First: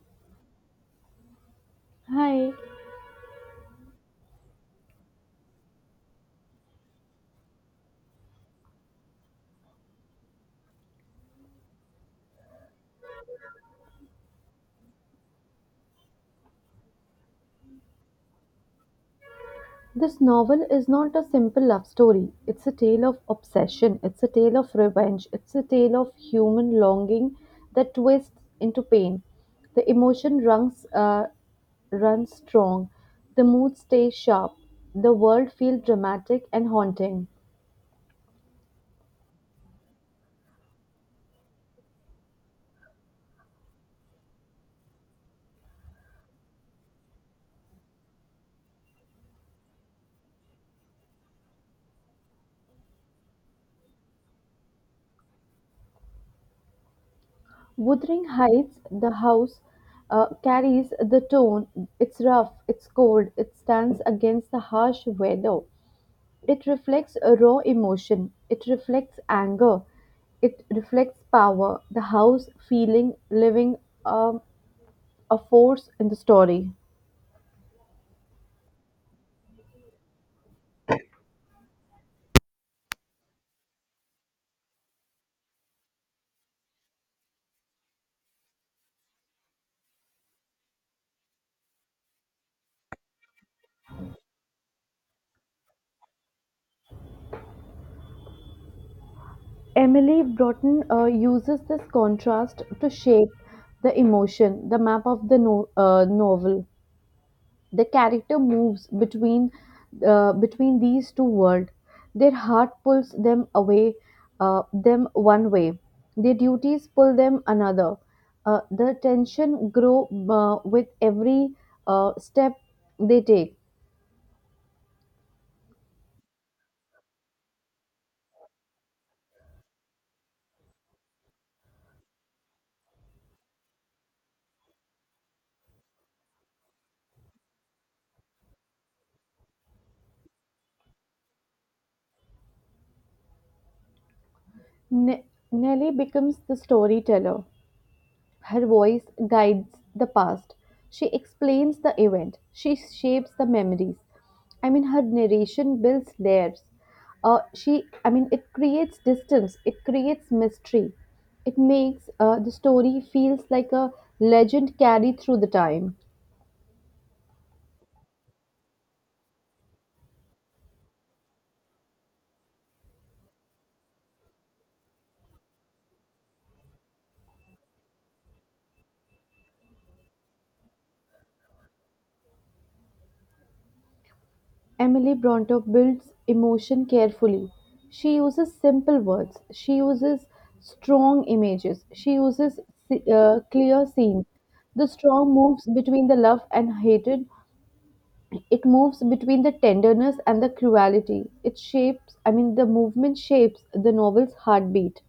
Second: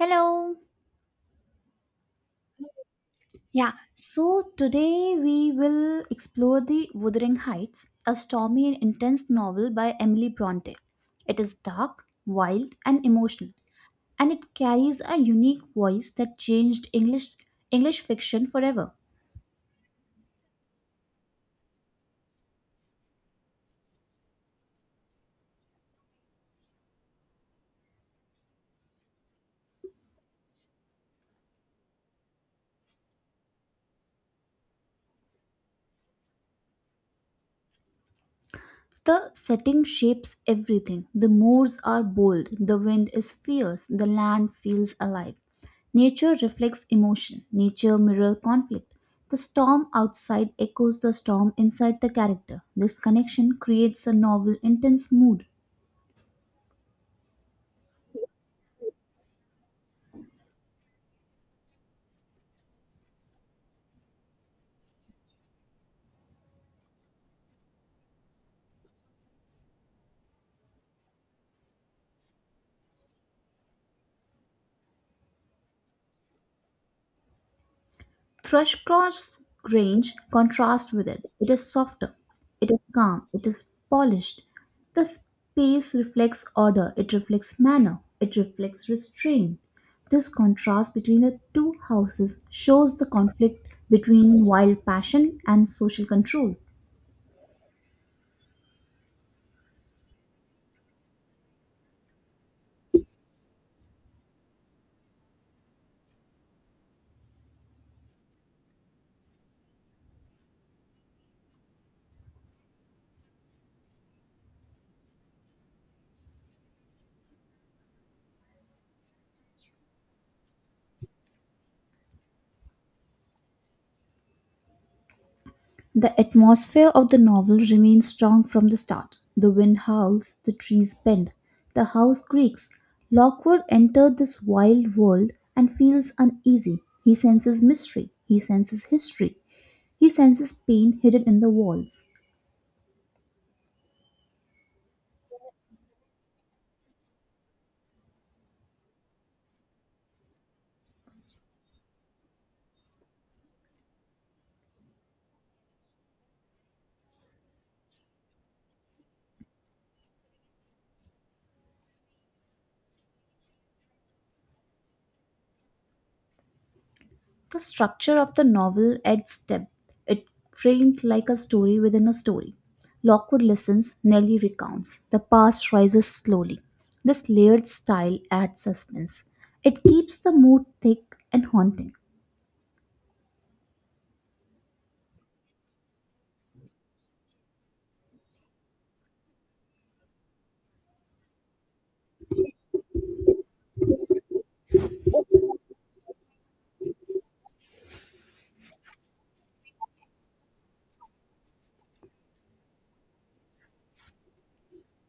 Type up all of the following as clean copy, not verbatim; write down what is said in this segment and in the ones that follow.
Hello. Hi. Yeah, so today we will explore The Wuthering Heights, a stormy and intense novel by Emily Bronte. It is dark, wild, and emotional, and it carries a unique voice that changed English fiction forever. This novel is not a simple love story. It's a tale of obsession. It's a tale of revenge. It's a tale of human longing that twists into pain. The emotion runs strong. The mood stays sharp. The world feels dramatic and haunting. The setting shapes everything. The moors are bold, the wind is fierce, the land feels alive. Nature reflects emotion, nature mirrors conflict. The storm outside echoes the storm inside the character. This connection creates a novel, intense mood. Wuthering Heights, the house, carries the tone. It's rough, it's cold, it stands against the harsh weather. It reflects a raw emotion, it reflects anger, it reflects power, the house feeling, living um, a force in the story. Thrushcross Grange contrasts with it. It is softer, it is calm, it is polished. The space reflects order, it reflects manner, it reflects restraint. This contrast between the two houses shows the conflict between wild passion and social control. Emily Broughton uses this contrast to shape the emotion, the map of the novel. The character moves between these two worlds. Their heart pulls them away, them one way. Their duties pull them another. The tension grow with every step they take. The atmosphere of the novel remains strong from the start. The wind howls, the trees bend, the house creaks. Lockwood entered this wild world and feels uneasy. He senses mystery, he senses history, he senses pain hidden in the walls. Ne- Nelly becomes the storyteller. Her voice guides the past. She explains the event. She shapes the memories. I mean, her narration builds layers. I mean, it creates distance. It creates mystery. It makes the story feels like a legend carried through the time. The structure of the novel adds depth. It framed like a story within a story. Lockwood listens, Nelly recounts. The past rises slowly. This layered style adds suspense. It keeps the mood thick and haunting. Emily Bronte builds emotion carefully. She uses simple words. She uses strong images. She uses clear scenes. The strong moves between the love and hatred. It moves between the tenderness and the cruelty. I mean, the movement shapes the novel's heartbeat.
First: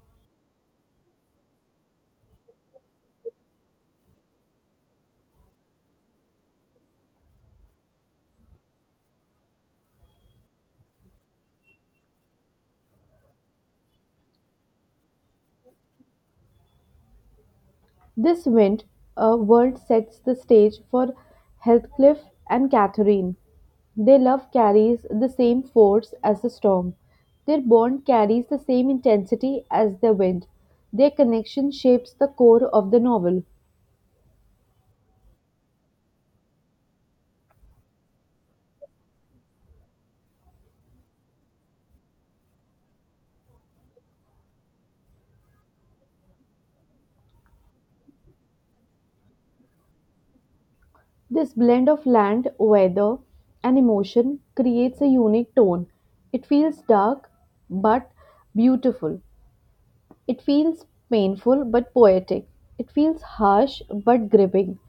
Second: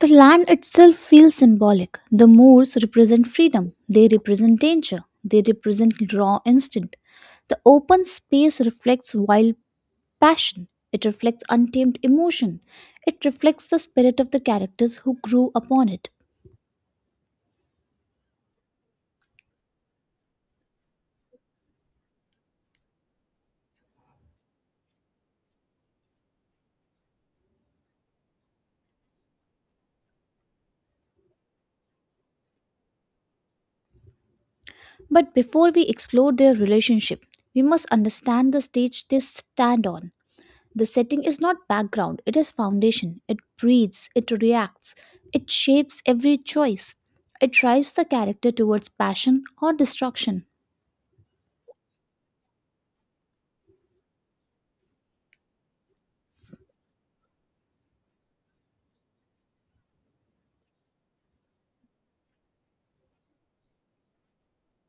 The land itself feels symbolic. The moors represent freedom, they represent danger, they represent raw instinct. The open space reflects wild passion. It reflects untamed emotion. It reflects the spirit of the characters who grew upon it. This wind, a world sets the stage for Heathcliff and Catherine. Their love carries the same force as the storm. Their bond carries the same intensity as the wind. Their connection shapes the core of the novel. But before we explore their relationship, we must understand the stage they stand on. The setting is not background, it is foundation. It breathes, it reacts, it shapes every choice. It drives the character towards passion or destruction. This blend of land, weather, and emotion creates a unique tone. It feels dark but beautiful. It feels painful but poetic. It feels harsh but gripping.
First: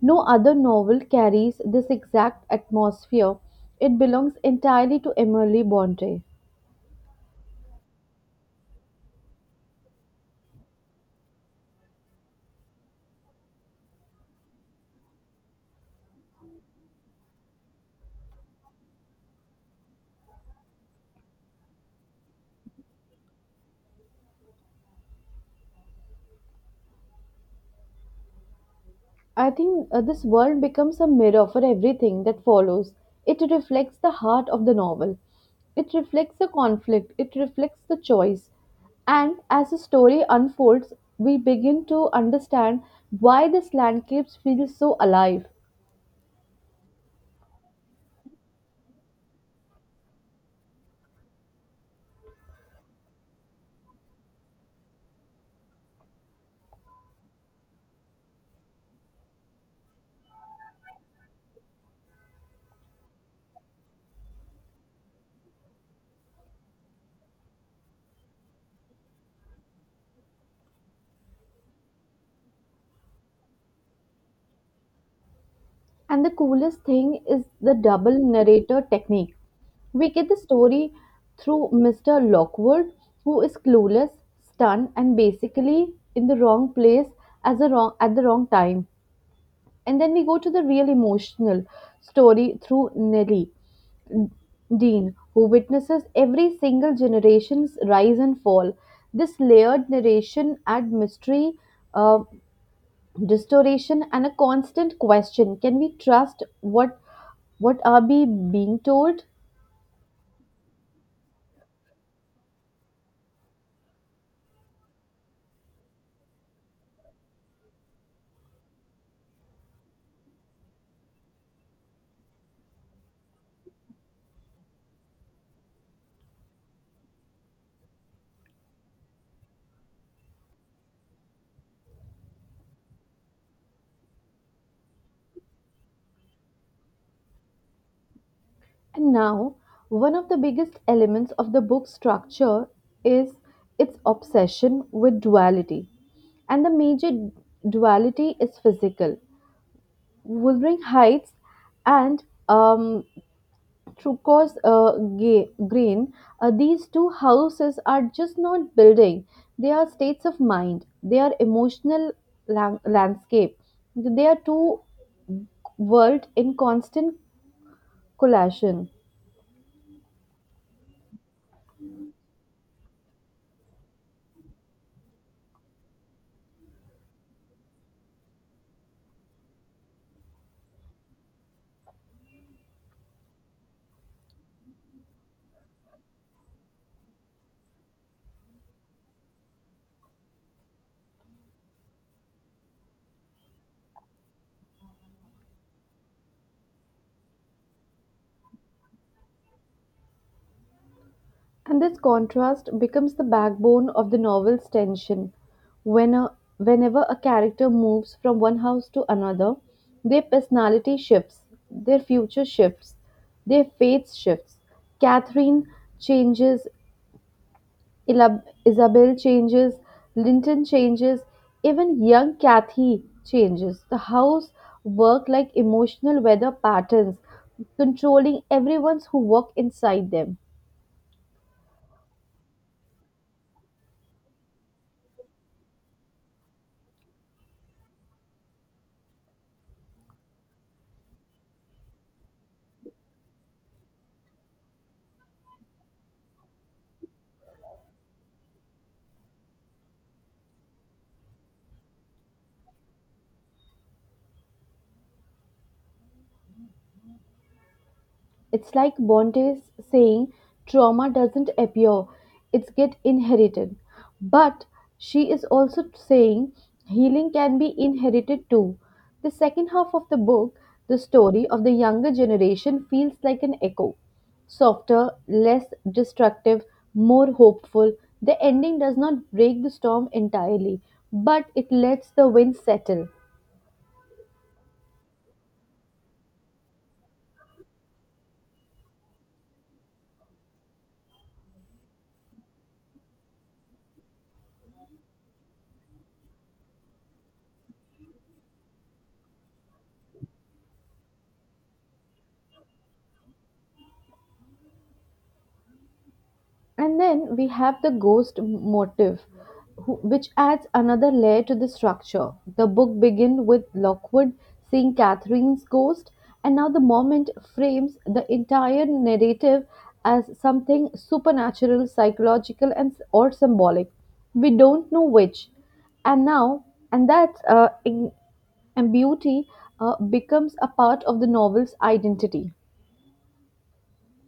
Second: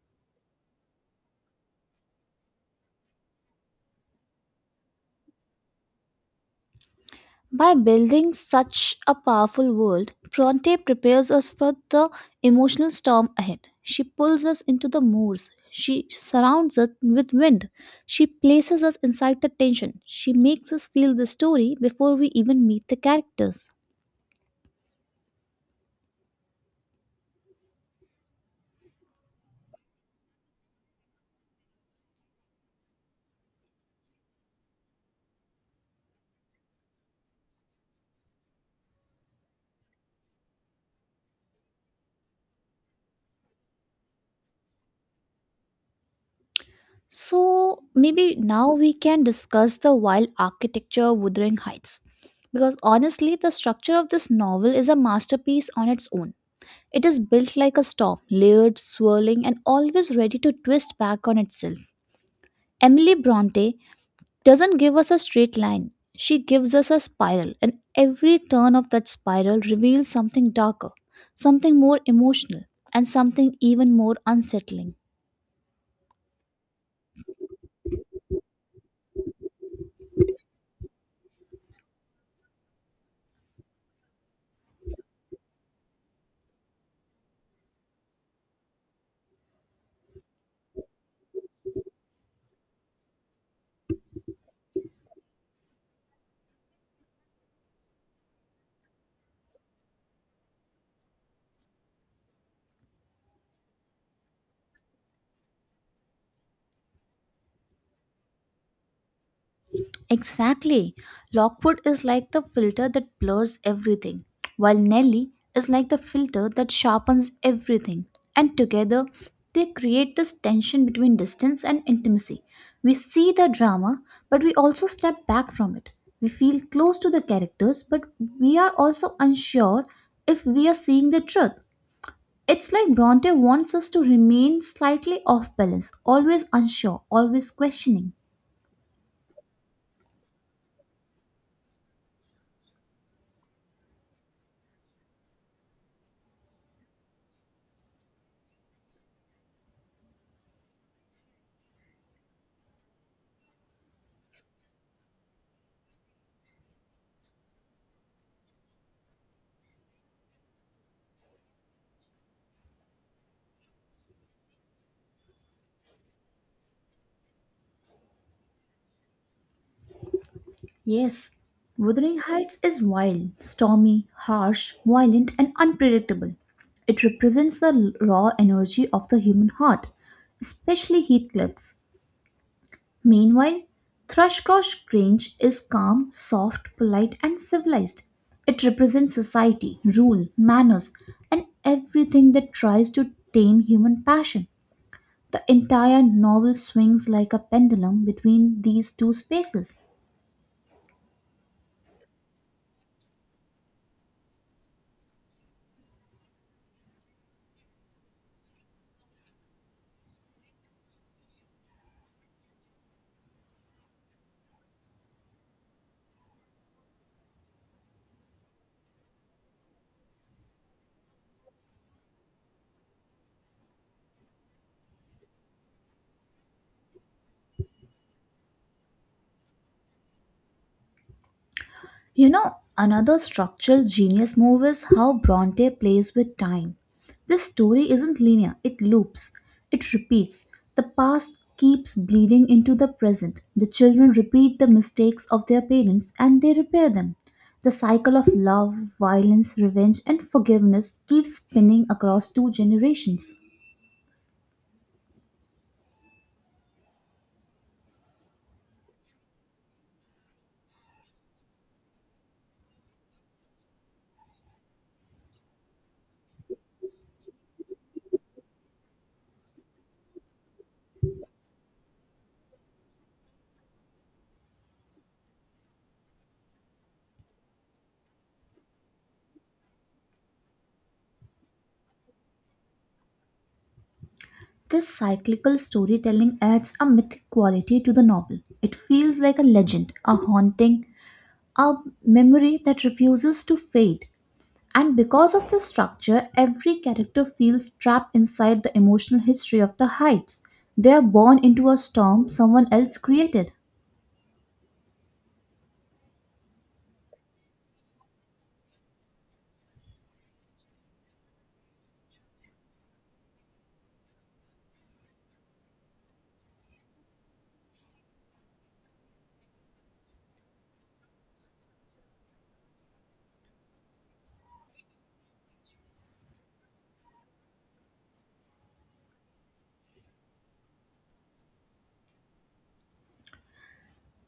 No other novel carries this exact atmosphere. It belongs entirely to Emily Bronte. By building such a powerful world, Bronte prepares us for the emotional storm ahead. She pulls us into the moors. She surrounds us with wind. She places us inside the tension. She makes us feel the story before we even meet the characters. I think this world becomes a mirror for everything that follows. It reflects the heart of the novel. It reflects the conflict. It reflects the choice. And as the story unfolds, we begin to understand why this landscape feels so alive. So, maybe now we can discuss the wild architecture of Wuthering Heights. Because honestly, the structure of this novel is a masterpiece on its own. It is built like a storm, layered, swirling, and always ready to twist back on itself. Emily Bronte doesn't give us a straight line, she gives us a spiral, and every turn of that spiral reveals something darker, something more emotional, and something even more unsettling. And the coolest thing is the double narrator technique. We get the story through Mr. Lockwood, who is clueless, stunned, and basically in the wrong place at the wrong time. And then we go to the real emotional story through Nellie Dean, who witnesses every single generation's rise and fall. This layered narration adds mystery, uh, restoration, and a constant question: can we trust what are we being told? Exactly. Lockwood is like the filter that blurs everything, while Nelly is like the filter that sharpens everything. And together, they create this tension between distance and intimacy. We see the drama, but we also step back from it. We feel close to the characters, but we are also unsure if we are seeing the truth. It's like Bronte wants us to remain slightly off balance, always unsure, always questioning. And now one of the biggest elements of the book's structure is its obsession with duality, and the major duality is physical: Wuthering Heights and Trukos Green. These two houses are just not building. They are states of mind. They are emotional landscape. They are two world in constant collision. Yes, Wuthering Heights is wild, stormy, harsh, violent, and unpredictable. It represents the raw energy of the human heart, especially Heathcliff's. Meanwhile, Thrushcross Grange is calm, soft, polite, and civilized. It represents society, rule, manners, and everything that tries to tame human passion. The entire novel swings like a pendulum between these two spaces. And this contrast becomes the backbone of the novel's tension. When a, whenever a character moves from one house to another, their personality shifts, their future shifts, their faith shifts. Catherine changes, Isabel changes, Linton changes, even young Kathy changes. The house work like emotional weather patterns, controlling everyone's who work inside them. You know, another structural genius move is how Bronte plays with time. This story isn't linear, it loops, it repeats. The past keeps bleeding into the present. The children repeat the mistakes of their parents and they repair them. The cycle of love, violence, revenge, and forgiveness keeps spinning across two generations. It's like Bonte's saying trauma doesn't appear, it's get inherited. But she is also saying healing can be inherited too. The second half of the book, the story of the younger generation feels like an echo. Softer, less destructive, more hopeful. The ending does not break the storm entirely, but it lets the wind settle. This cyclical storytelling adds a mythic quality to the novel. It feels like a legend, a haunting, a memory that refuses to fade. And because of this structure, every character feels trapped inside the emotional history of the heights. They are born into a storm someone else created. And then we have the ghost motif, which adds another layer to the structure. The book begins with Lockwood seeing Catherine's ghost, and now the moment frames the entire narrative as something supernatural, psychological, and or symbolic. We don't know which, and now and that in, and beauty becomes a part of the novel's identity.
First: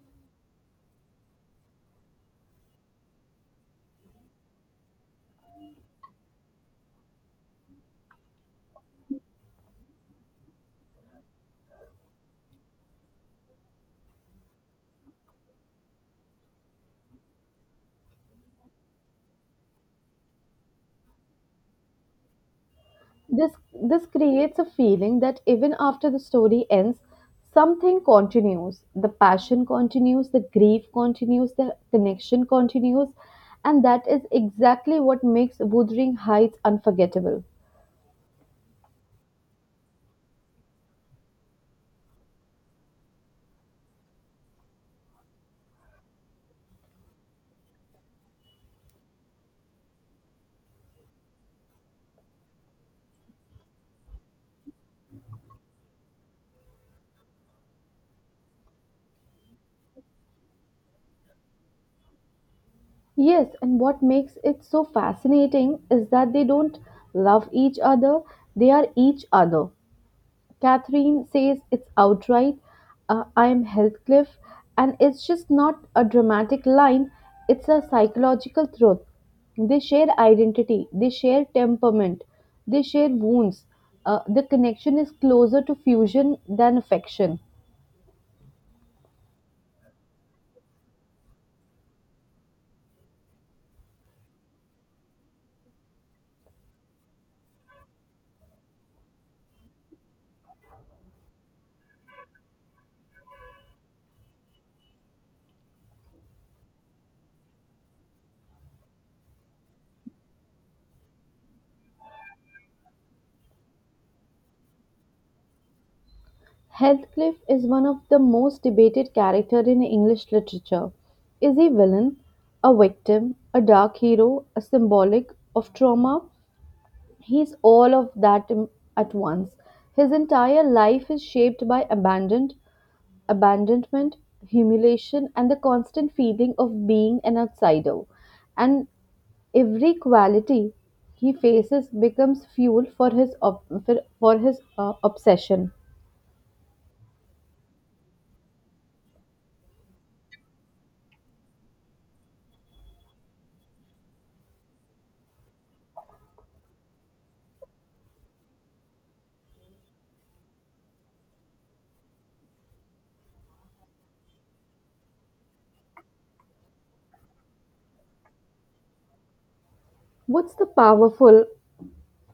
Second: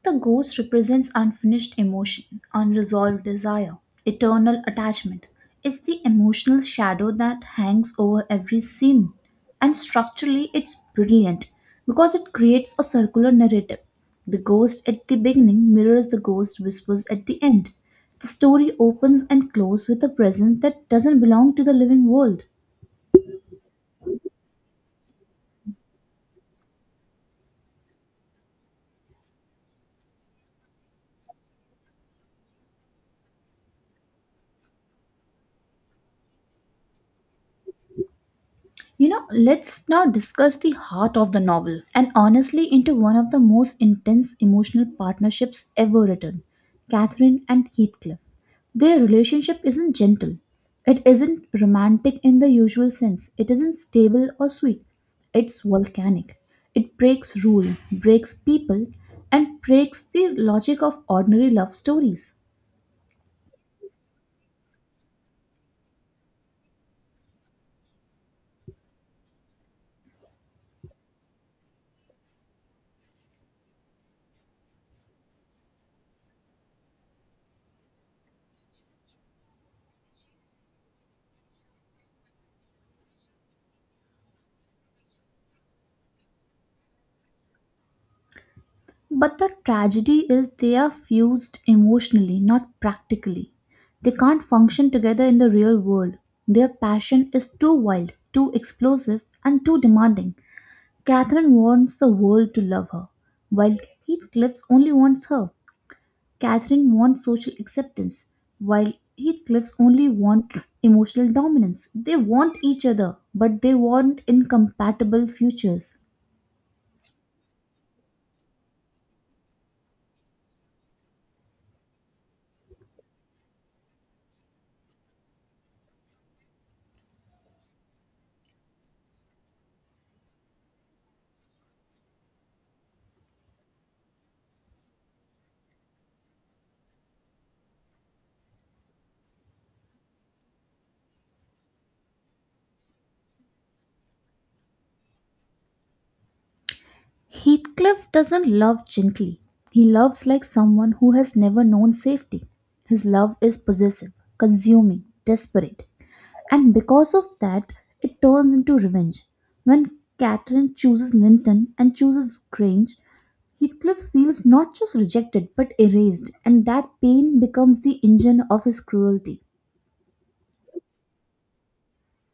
The ghost represents unfinished emotion, unresolved desire, eternal attachment. It's the emotional shadow that hangs over every scene. And structurally, it's brilliant because it creates a circular narrative. The ghost at the beginning mirrors the ghost whispers at the end. The story opens and closes with a presence that doesn't belong to the living world. This creates a feeling that even after the story ends, something continues. The passion continues, the grief continues, the connection continues, and that is exactly what makes Wuthering Heights unforgettable. You know, let's now discuss the heart of the novel and honestly into one of the most intense emotional partnerships ever written Catherine and Heathcliff. Their relationship isn't gentle, it isn't romantic in the usual sense, it isn't stable or sweet, it's volcanic. It breaks rule, breaks people, and breaks the logic of ordinary love stories. Yes, and what makes it so fascinating is that they don't love each other, they are each other. Catherine says it's outright, I'm Heathcliff, and it's just not a dramatic line, it's a psychological truth. They share identity, they share temperament, they share wounds. The connection is closer to fusion than affection. But the tragedy is they are fused emotionally, not practically. They can't function together in the real world. Their passion is too wild, too explosive, and too demanding. Catherine wants the world to love her, while Heathcliff's only wants her. Catherine wants social acceptance, while Heathcliff's only want emotional dominance. They want each other, but they want incompatible futures. Heathcliff is one of the most debated characters in English literature. Is he villain, a victim, a dark hero, a symbolic of trauma? He's all of that at once. His entire life is shaped by abandonment, humiliation, and the constant feeling of being an outsider. And every quality he faces becomes fuel for his obsession. Heathcliff doesn't love gently. He loves like someone who has never known safety. His love is possessive, consuming, desperate. And because of that, it turns into revenge. When Catherine chooses Linton and chooses Grange, Heathcliff feels not just rejected but erased, and that pain becomes the engine of his cruelty. What's the powerful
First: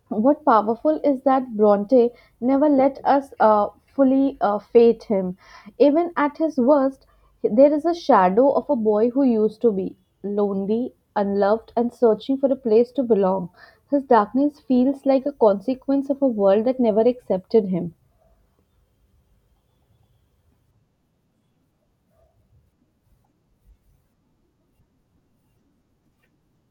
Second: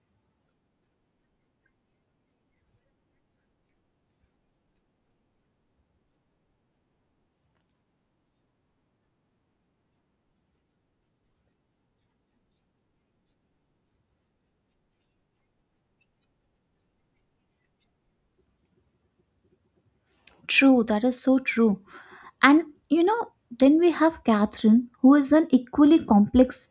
what powerful is that Bronte never let us fully fate him. Even at his worst, there is a shadow of a boy who used to be lonely, unloved, and searching for a place to belong. His darkness feels like a consequence of a world that never accepted him. True, that is so true. And you know, then we have Catherine, who is an equally complex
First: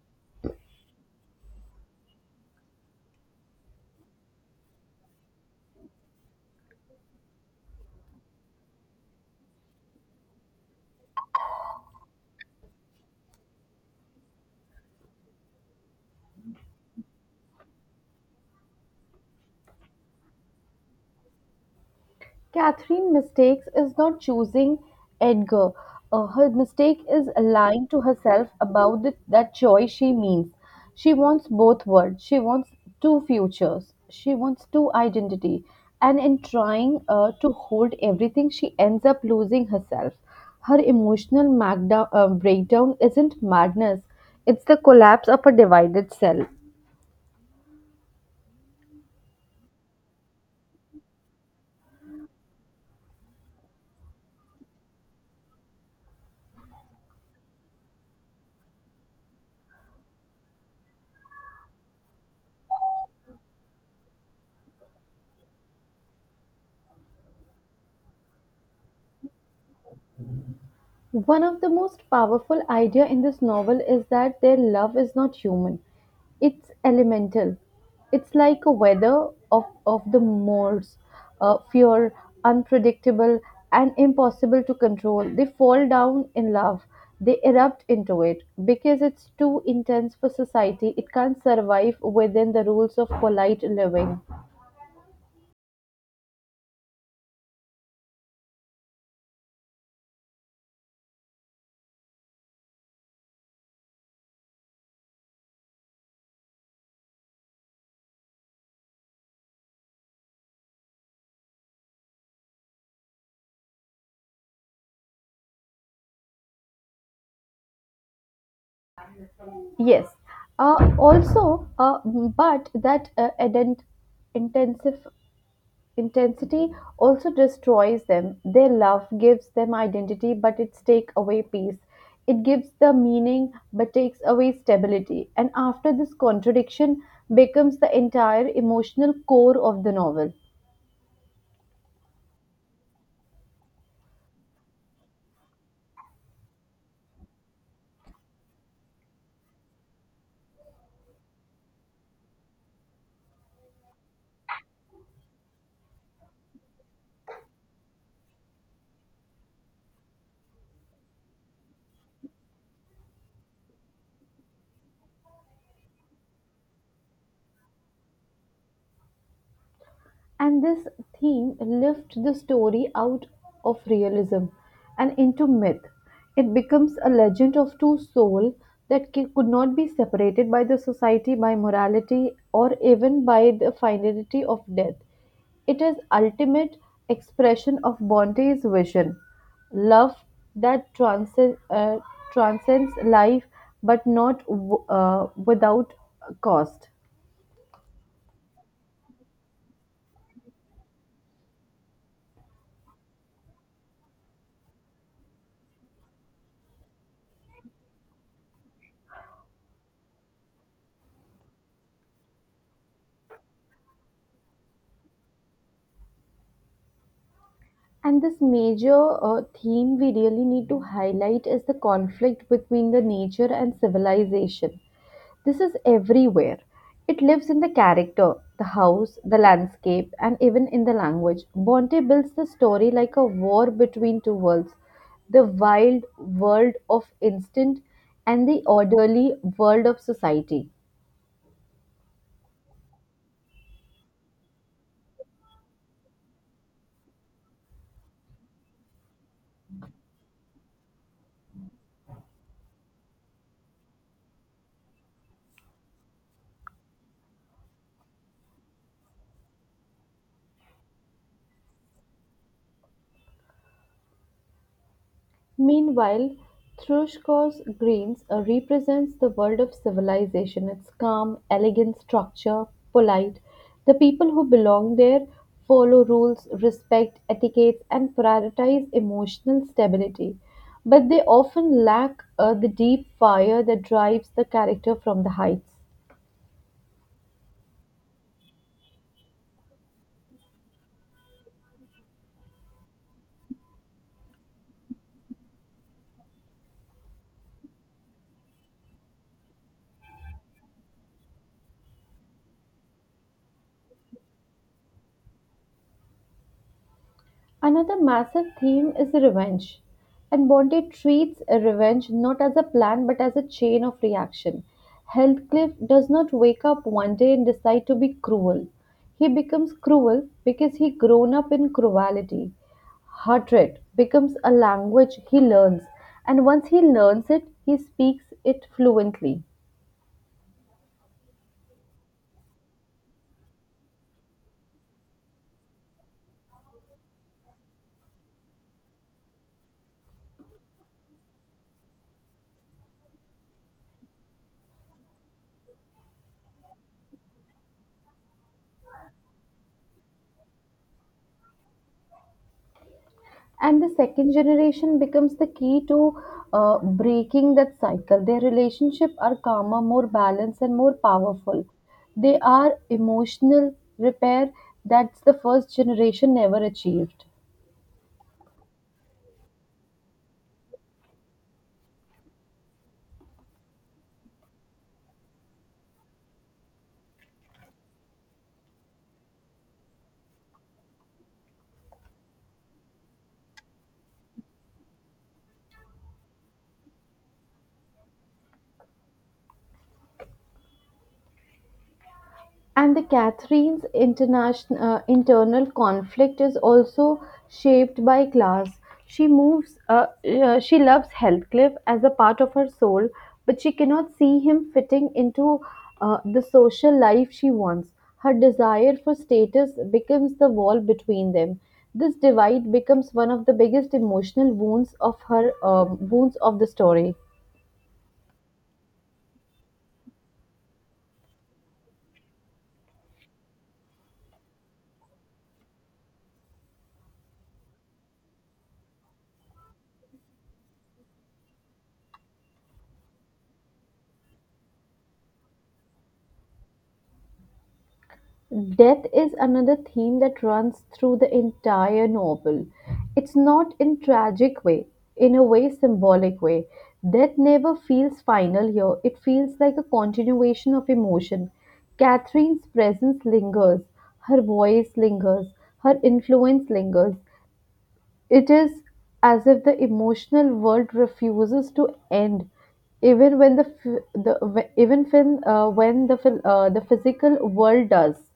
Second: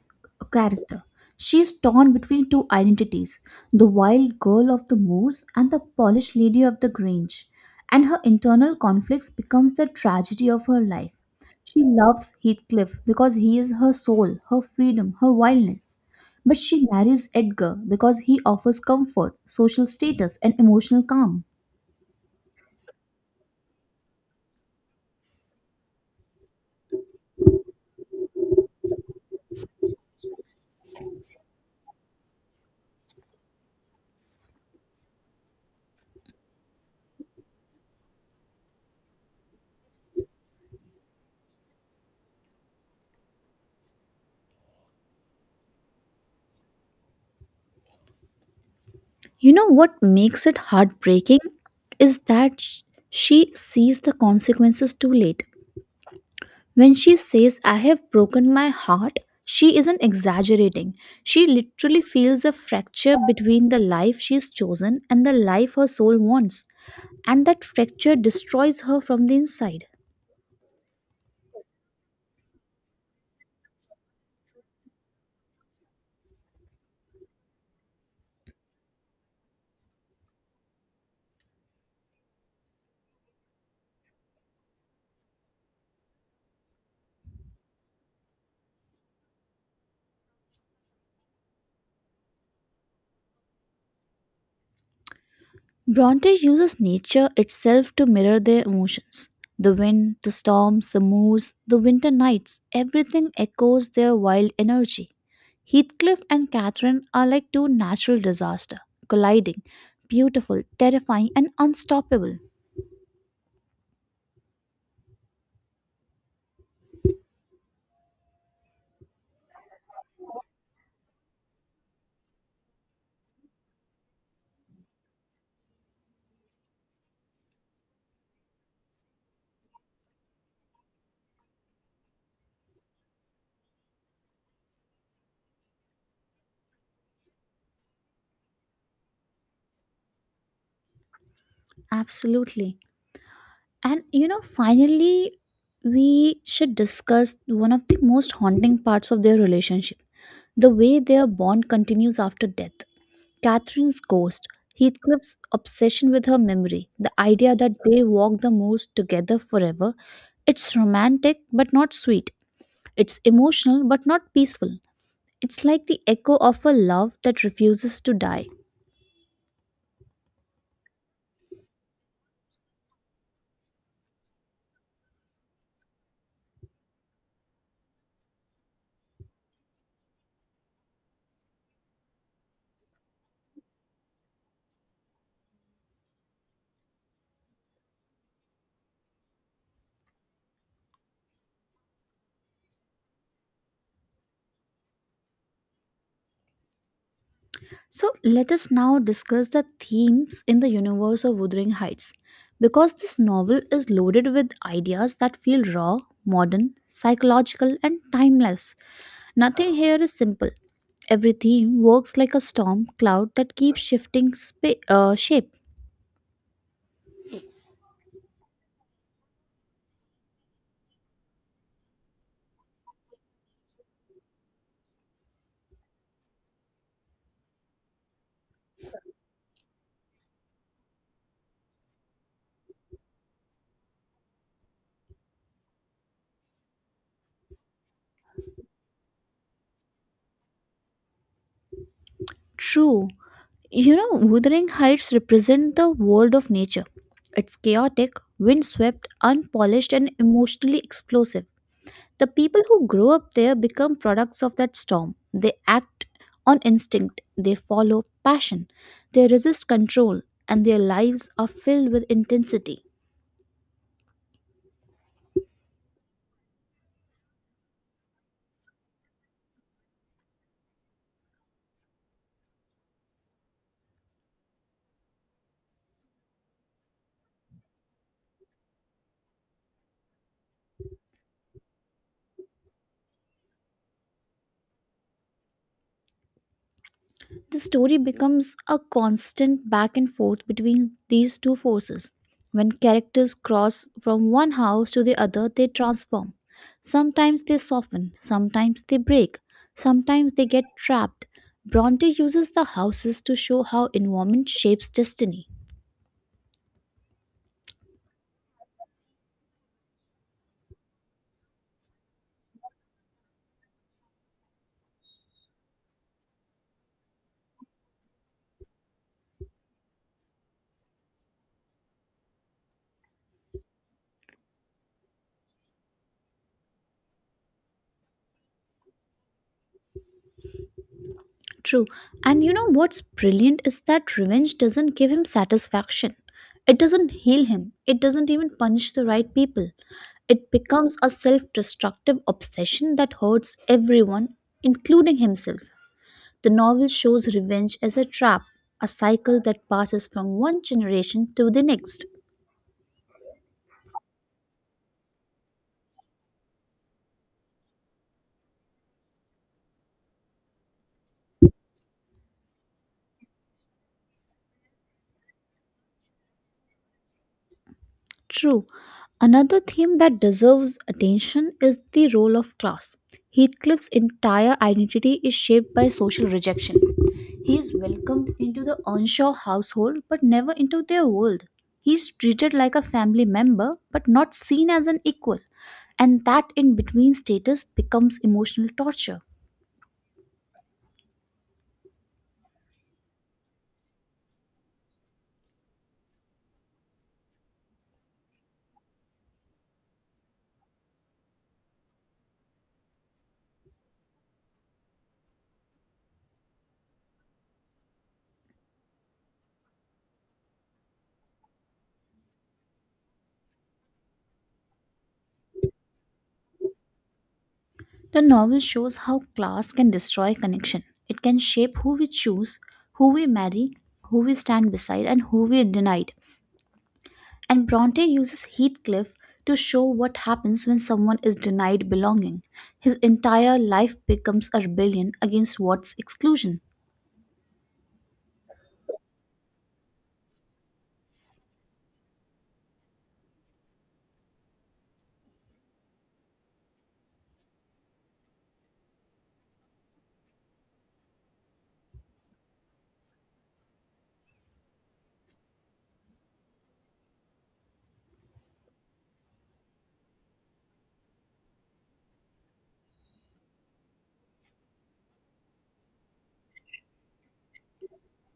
character. She is torn between two identities the wild girl of the moors and the polished lady of the grange. And her internal conflicts becomes the tragedy of her life. She loves Heathcliff because he is her soul, her freedom, her wildness. But she marries Edgar because he offers comfort, social status, and emotional calm. Catherine mistakes is not choosing Edgar. Her mistake is lying to herself about that choice she means. She wants both worlds. She wants two futures. She wants two identity. And in trying to hold everything, she ends up losing herself. Her emotional breakdown isn't madness. It's the collapse of a divided self. You know what makes it heartbreaking is that she sees the consequences too late. When she says, I have broken my heart, she isn't exaggerating. She literally feels the fracture between the life she's chosen and the life her soul wants, and that fracture destroys her from the inside. One of the most powerful idea in this novel is that their love is not human. It's elemental. It's like a weather of the moors, fear, unpredictable and impossible to control. They fall down in love. They erupt into it because it's too intense for society. It can't survive within the rules of polite living. Bronte uses nature itself to mirror their emotions. The wind, the storms, the moors, the winter nights, everything echoes their wild energy. Heathcliff and Catherine are like two natural disasters, colliding, beautiful, terrifying, and unstoppable. Yes. Also, but that ident- intensive intensity also destroys them. Their love gives them identity, but it takes away peace. It gives the meaning, but takes away stability. And after this contradiction becomes the entire emotional core of the novel. Absolutely. And you know, finally, we should discuss one of the most haunting parts of their relationship the way their bond continues after death. Catherine's ghost, Heathcliff's obsession with her memory, the idea that they walk the moors together forever. It's romantic but not sweet. It's emotional but not peaceful. It's like the echo of a love that refuses to die. And this theme lifts the story out of realism and into myth. It becomes a legend of two souls that could not be separated by the society, by morality, or even by the finality of death. It is ultimate expression of Bonte's vision, love that transcends life, but not without cost. So let us now discuss the themes in the universe of Wuthering Heights. Because this novel is loaded with ideas that feel raw, modern, psychological, and timeless, nothing here is simple. Everything works like a storm cloud that keeps shifting shape. And this major theme we really need to highlight is the conflict between the nature and civilization. This is everywhere. It lives in the character, the house, the landscape, and even in the language. Bonte builds the story like a war between two worlds: the wild world of instinct and the orderly world of society. True. You know, Wuthering Heights represent the world of nature. It's chaotic, windswept, unpolished, and emotionally explosive. The people who grow up there become products of that storm. They act on instinct, they follow passion, they resist control, and their lives are filled with intensity. Meanwhile, Trushkov's greens represents the world of civilization, its calm, elegant structure, polite. The people who belong there follow rules, respect etiquettes, and prioritize emotional stability. But they often lack the deep fire that drives the character from the heights. The story becomes a constant back and forth between these two forces. When characters cross from one house to the other, they transform. Sometimes they soften, sometimes they break, sometimes they get trapped. Bronte uses the houses to show how environment shapes destiny. Another massive theme is revenge. And Bronte treats revenge not as a plan but as a chain of reaction. Heathcliff does not wake up one day and decide to be cruel. He becomes cruel because he grown up in cruelty. Hatred becomes a language he learns, and once he learns it, he speaks it fluently. True. And you know what's brilliant is that revenge doesn't give him satisfaction. It doesn't heal him. It doesn't even punish the right people. It becomes a self destructive obsession that hurts everyone, including himself. The novel shows revenge as a trap, a cycle that passes from one generation to the next. And the second generation becomes the key to breaking that cycle. Their relationship are calmer, more balanced, and more powerful. They are emotional repair that's the first generation never achieved. True. Another theme that deserves attention is the role of class. Heathcliff's entire identity is shaped by social rejection. He is welcomed into the onshore household but never into their world. He is treated like a family member but not seen as an equal, and that in between status becomes emotional torture. And the Catherine's internal conflict is also shaped by class. She moves. She loves Heathcliff as a part of her soul, but she cannot see him fitting into the social life she wants. Her desire for status becomes the wall between them. This divide becomes one of the biggest emotional wounds of her wounds of the story. The novel shows how class can destroy connection. It can shape who we choose, who we marry, who we stand beside, and who we denied. And Bronte uses Heathcliff to show what happens when someone is denied belonging. His entire life becomes a rebellion against what's exclusion. Death is another theme that runs through the entire novel. It's not in tragic way, in a way symbolic way. Death never feels final here. It feels like a continuation of emotion. Catherine's presence lingers, her voice lingers, her influence lingers. It is as if the emotional world refuses to end even when when the physical world does.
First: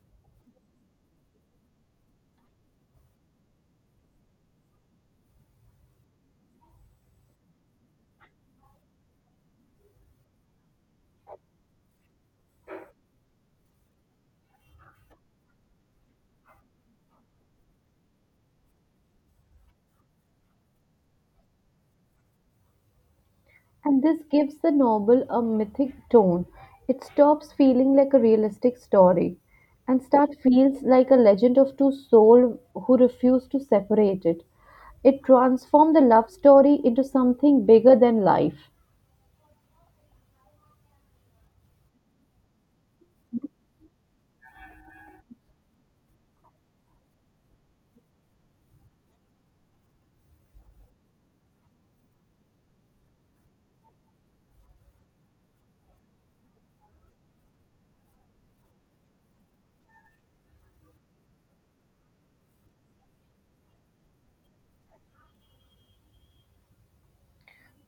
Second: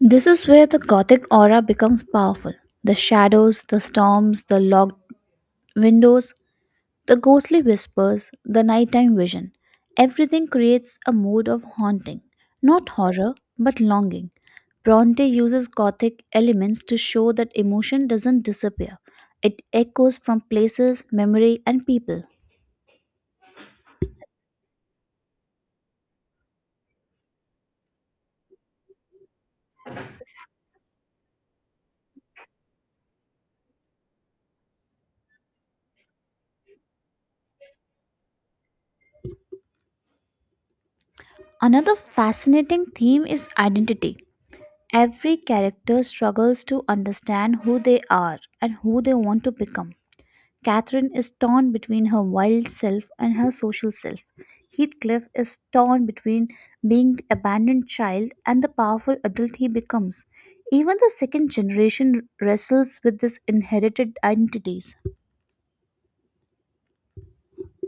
This is where the Gothic aura becomes powerful. The shadows, the storms, the locked windows, the ghostly whispers, the nighttime vision, everything creates a mood of haunting, not horror, but longing. Bronte uses gothic elements to show that emotion doesn't disappear, it echoes from places, memory, and people. And this gives the novel a mythic tone. It stops feeling like a realistic story and start feels like a legend of two souls who refuse to separate it. It transformed the love story into something bigger than life. Another fascinating theme is identity. Every character struggles to understand who they are and who they want to become. Catherine is torn between her wild self and her social self. Heathcliff is torn between being the abandoned child and the powerful adult he becomes. Even the second generation wrestles with these inherited identities.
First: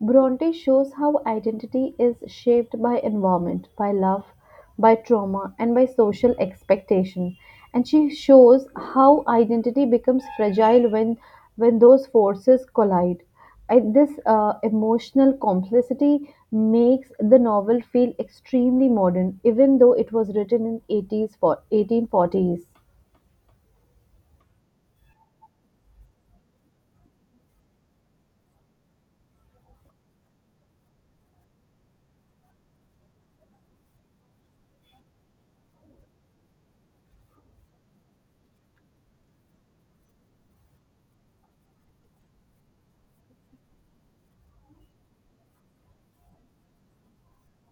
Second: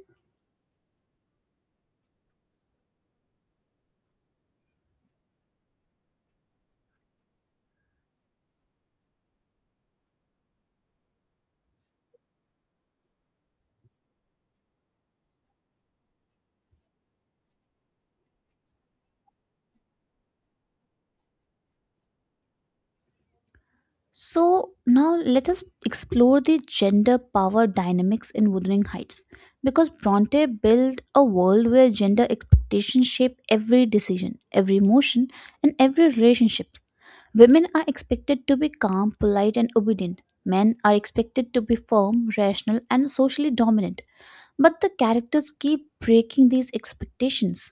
Bronte shows how identity is shaped by environment, by love, by trauma, and by social expectation. And she shows how identity becomes fragile when those forces collide. This emotional complexity makes the novel feel extremely modern, even though it was written in 80s for 1840s. So now let us explore the gender power dynamics in Wuthering Heights because Bronte built a world where gender expectations shape every decision, every emotion, and every relationship. Women are expected to be calm, polite, and obedient. Men are expected to be firm, rational, and socially dominant. But the characters keep breaking these expectations.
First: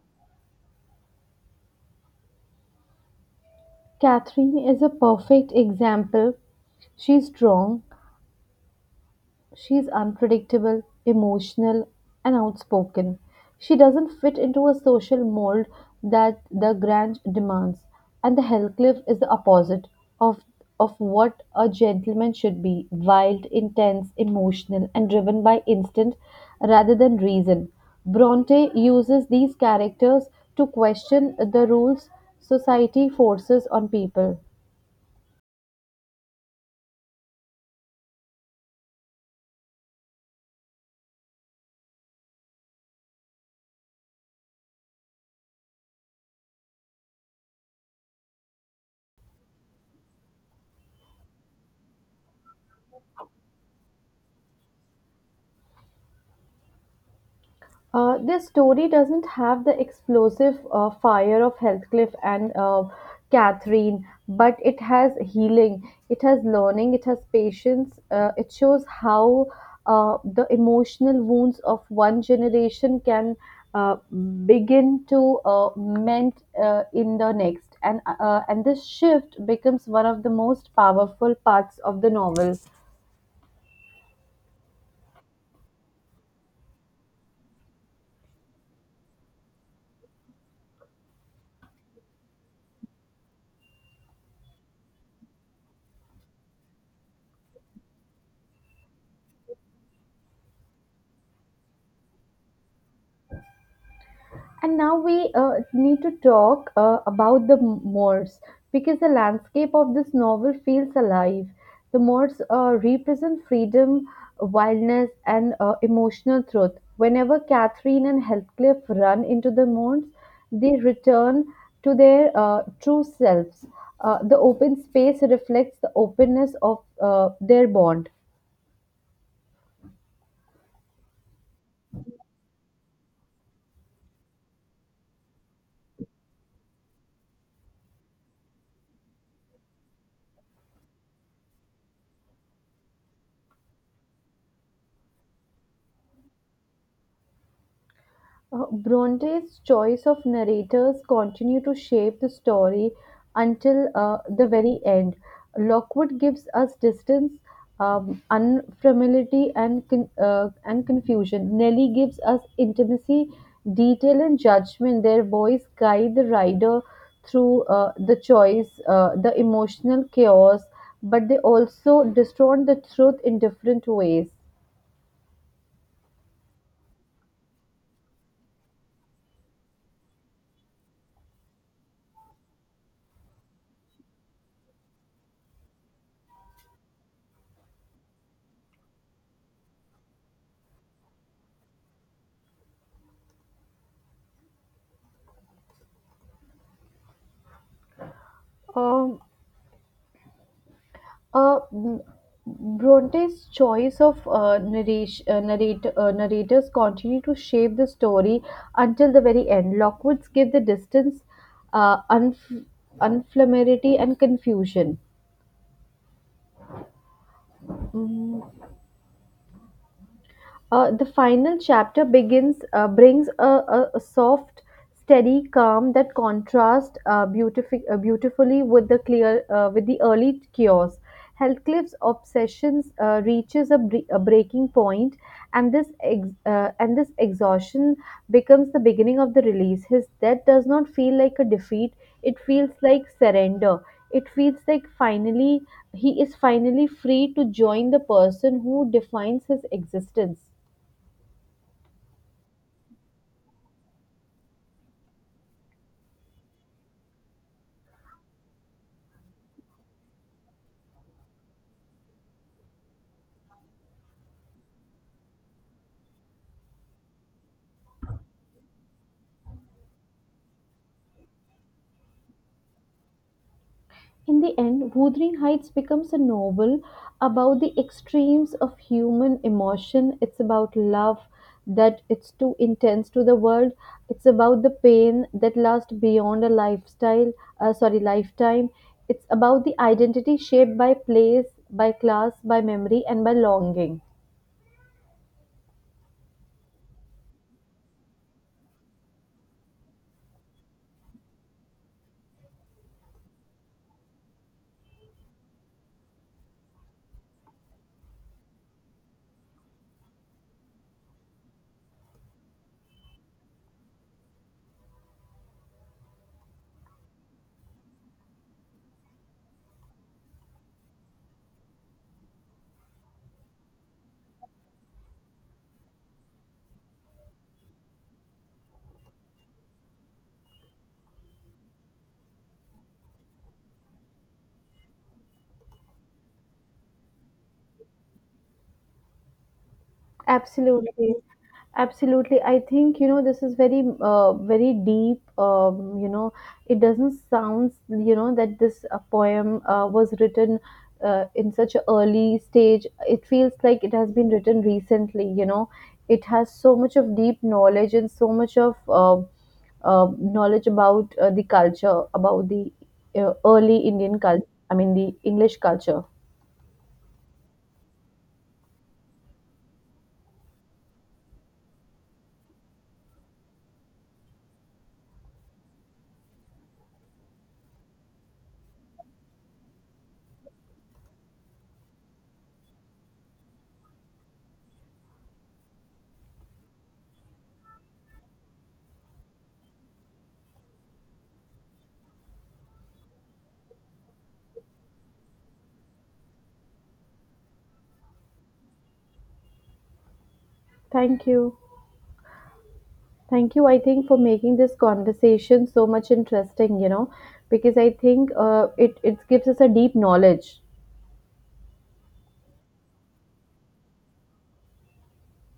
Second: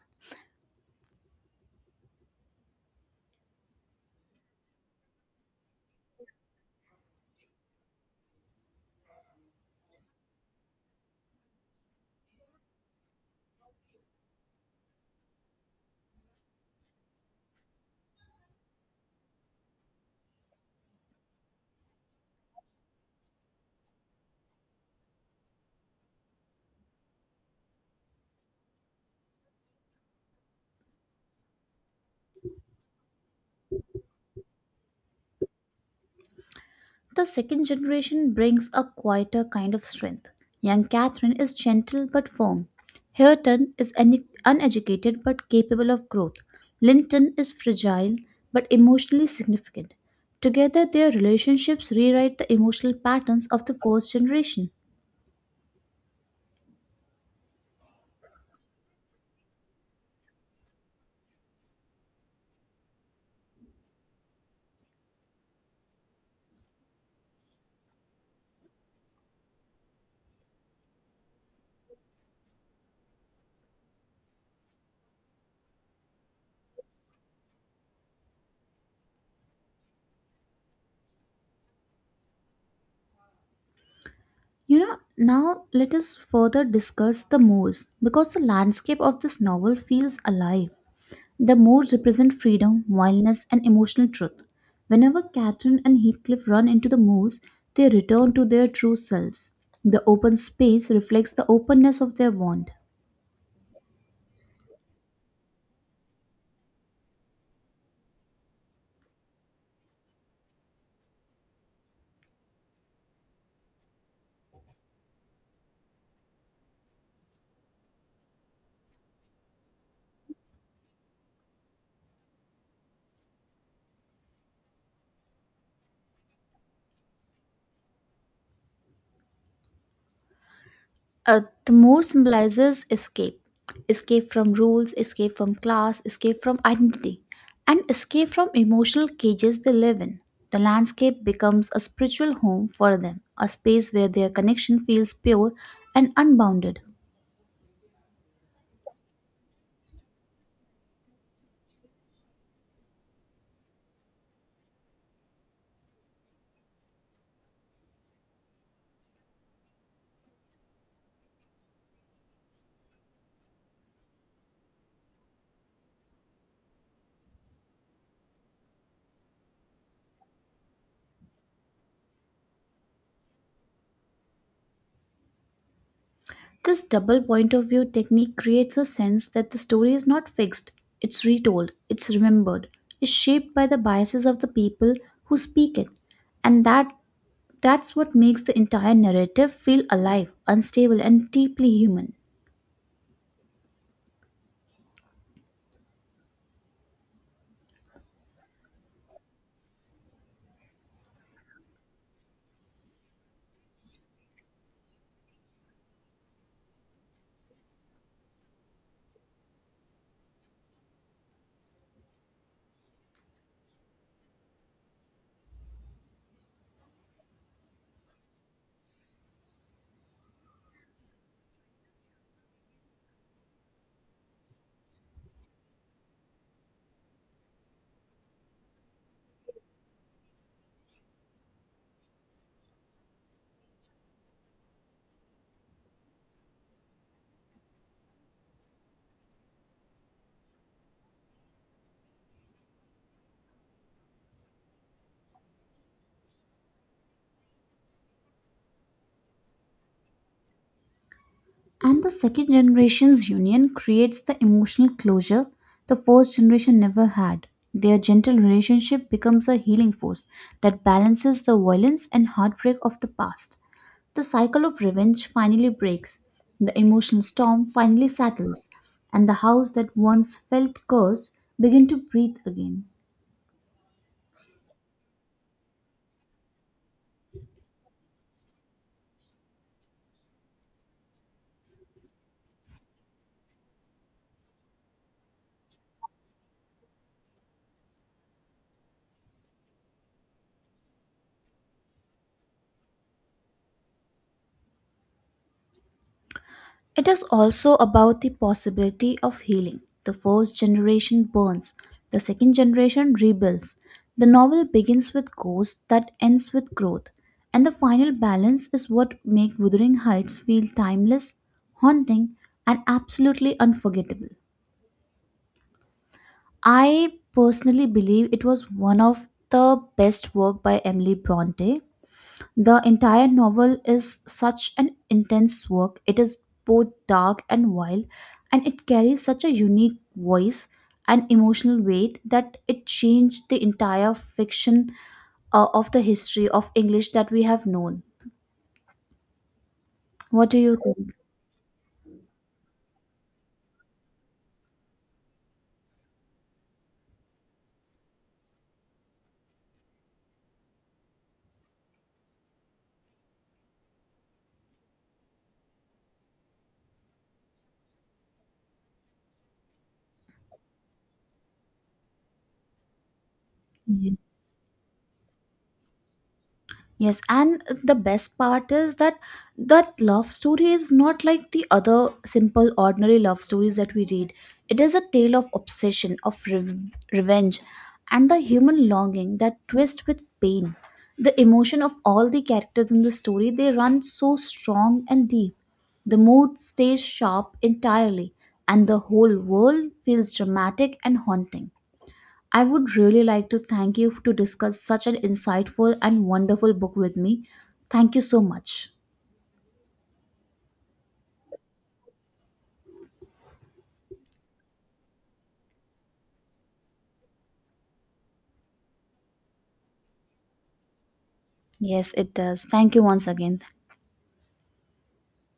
Catherine is a perfect example. She's strong, she's unpredictable, emotional, and outspoken. She doesn't fit into a social mold that the Grange demands, and the Hellcliff is the opposite of of what a gentleman should be: wild, intense, emotional, and driven by instinct rather than reason. Bronte uses these characters to question the rules society forces on people. The second generation brings a quieter kind of strength. Young Catherine is gentle but firm. Hareton is uneducated but capable of growth. Linton is fragile but emotionally significant. Together, their relationships rewrite the emotional patterns of the first generation. This story doesn't have the explosive fire of Heathcliff and Catherine, but it has healing, it has learning, it has patience. It shows how the emotional wounds of one generation can uh, begin to mend in the next, and this shift becomes one of the most powerful parts of the novel. You know, now let us further discuss the Moors because the landscape of this novel feels alive. The moors represent freedom, wildness, and emotional truth. Whenever Catherine and Heathcliff run into the moors, they return to their true selves. The open space reflects the openness of their bond. And now we need to talk about the Moors, because the landscape of this novel feels alive. The Moors represent freedom, wildness, and emotional truth. Whenever Catherine and Heathcliff run into the Moors, they return to their true selves. The open space reflects the openness of their bond. The moor symbolizes escape escape from rules, escape from class, escape from identity, and escape from emotional cages they live in. The landscape becomes a spiritual home for them, a space where their connection feels pure and unbounded. Bronte's choice of narrators continue to shape the story until the very end. Lockwood gives us distance, unfamiliarity, and and confusion. Nelly gives us intimacy, detail, and judgment. Their voice guide the rider through the choice, the emotional chaos, but they also distort the truth in different ways. This double point of view technique creates a sense that the story is not fixed, it's retold, it's remembered, it's shaped by the biases of the people who speak it. And that's what makes the entire narrative feel alive, unstable, and deeply human. Um, Uh, m- Bronte's choice of narrators continue to shape the story until the very end. Lockwood's give the distance, uh, unf- unflammability, and confusion. The final chapter begins brings a soft, steady calm that contrasts beautifully with the clear with the early chaos. Heathcliff's obsessions reaches a breaking point, and this exhaustion becomes the beginning of the release. His death does not feel like a defeat; it feels like surrender. It feels like finally he is finally free to join the person who defines his existence. And the second generation's union creates the emotional closure the first generation never had. Their gentle relationship becomes a healing force that balances the violence and heartbreak of the past. The cycle of revenge finally breaks, the emotional storm finally settles, and the house that once felt cursed begin to breathe again. In the end, Wuthering Heights becomes a novel about the extremes of human emotion. It's about love that it's too intense to the world. It's about the pain that lasts beyond a lifetime. It's about the identity shaped by place, by class, by memory, and by longing. It is also about the possibility of healing. The first generation burns, the second generation rebuilds. The novel begins with ghosts that ends with growth, and the final balance is what makes Wuthering Heights feel timeless, haunting, and absolutely unforgettable. I personally believe it was one of the best work by Emily Bronte the entire novel is such an intense work. It is both dark and wild, and it carries such a unique voice and emotional weight that it changed the entire fiction of the history of English that we have known. What do you Absolutely. think? Absolutely. I think, you know, this is very deep. It doesn't sound that this poem was written in such an early stage. It feels like it has been written recently. It has so much of deep knowledge and so much of knowledge about the culture, about the early Indian culture, I mean, the English culture. Yes, and the best part is that that love story is not like the other simple, ordinary love stories that we read. It is a tale of obsession, of revenge, and the human longing that twist with pain. The emotion of all the characters in the story they run so strong and deep. The mood stays sharp entirely, and the whole world feels dramatic and haunting. I would really like to thank you to discuss such an insightful and wonderful book with me. Thank you so much. Thank you. Thank you, I think, for making this conversation so much interesting, because I think it gives us a deep knowledge Yes, it does. Thank you once again.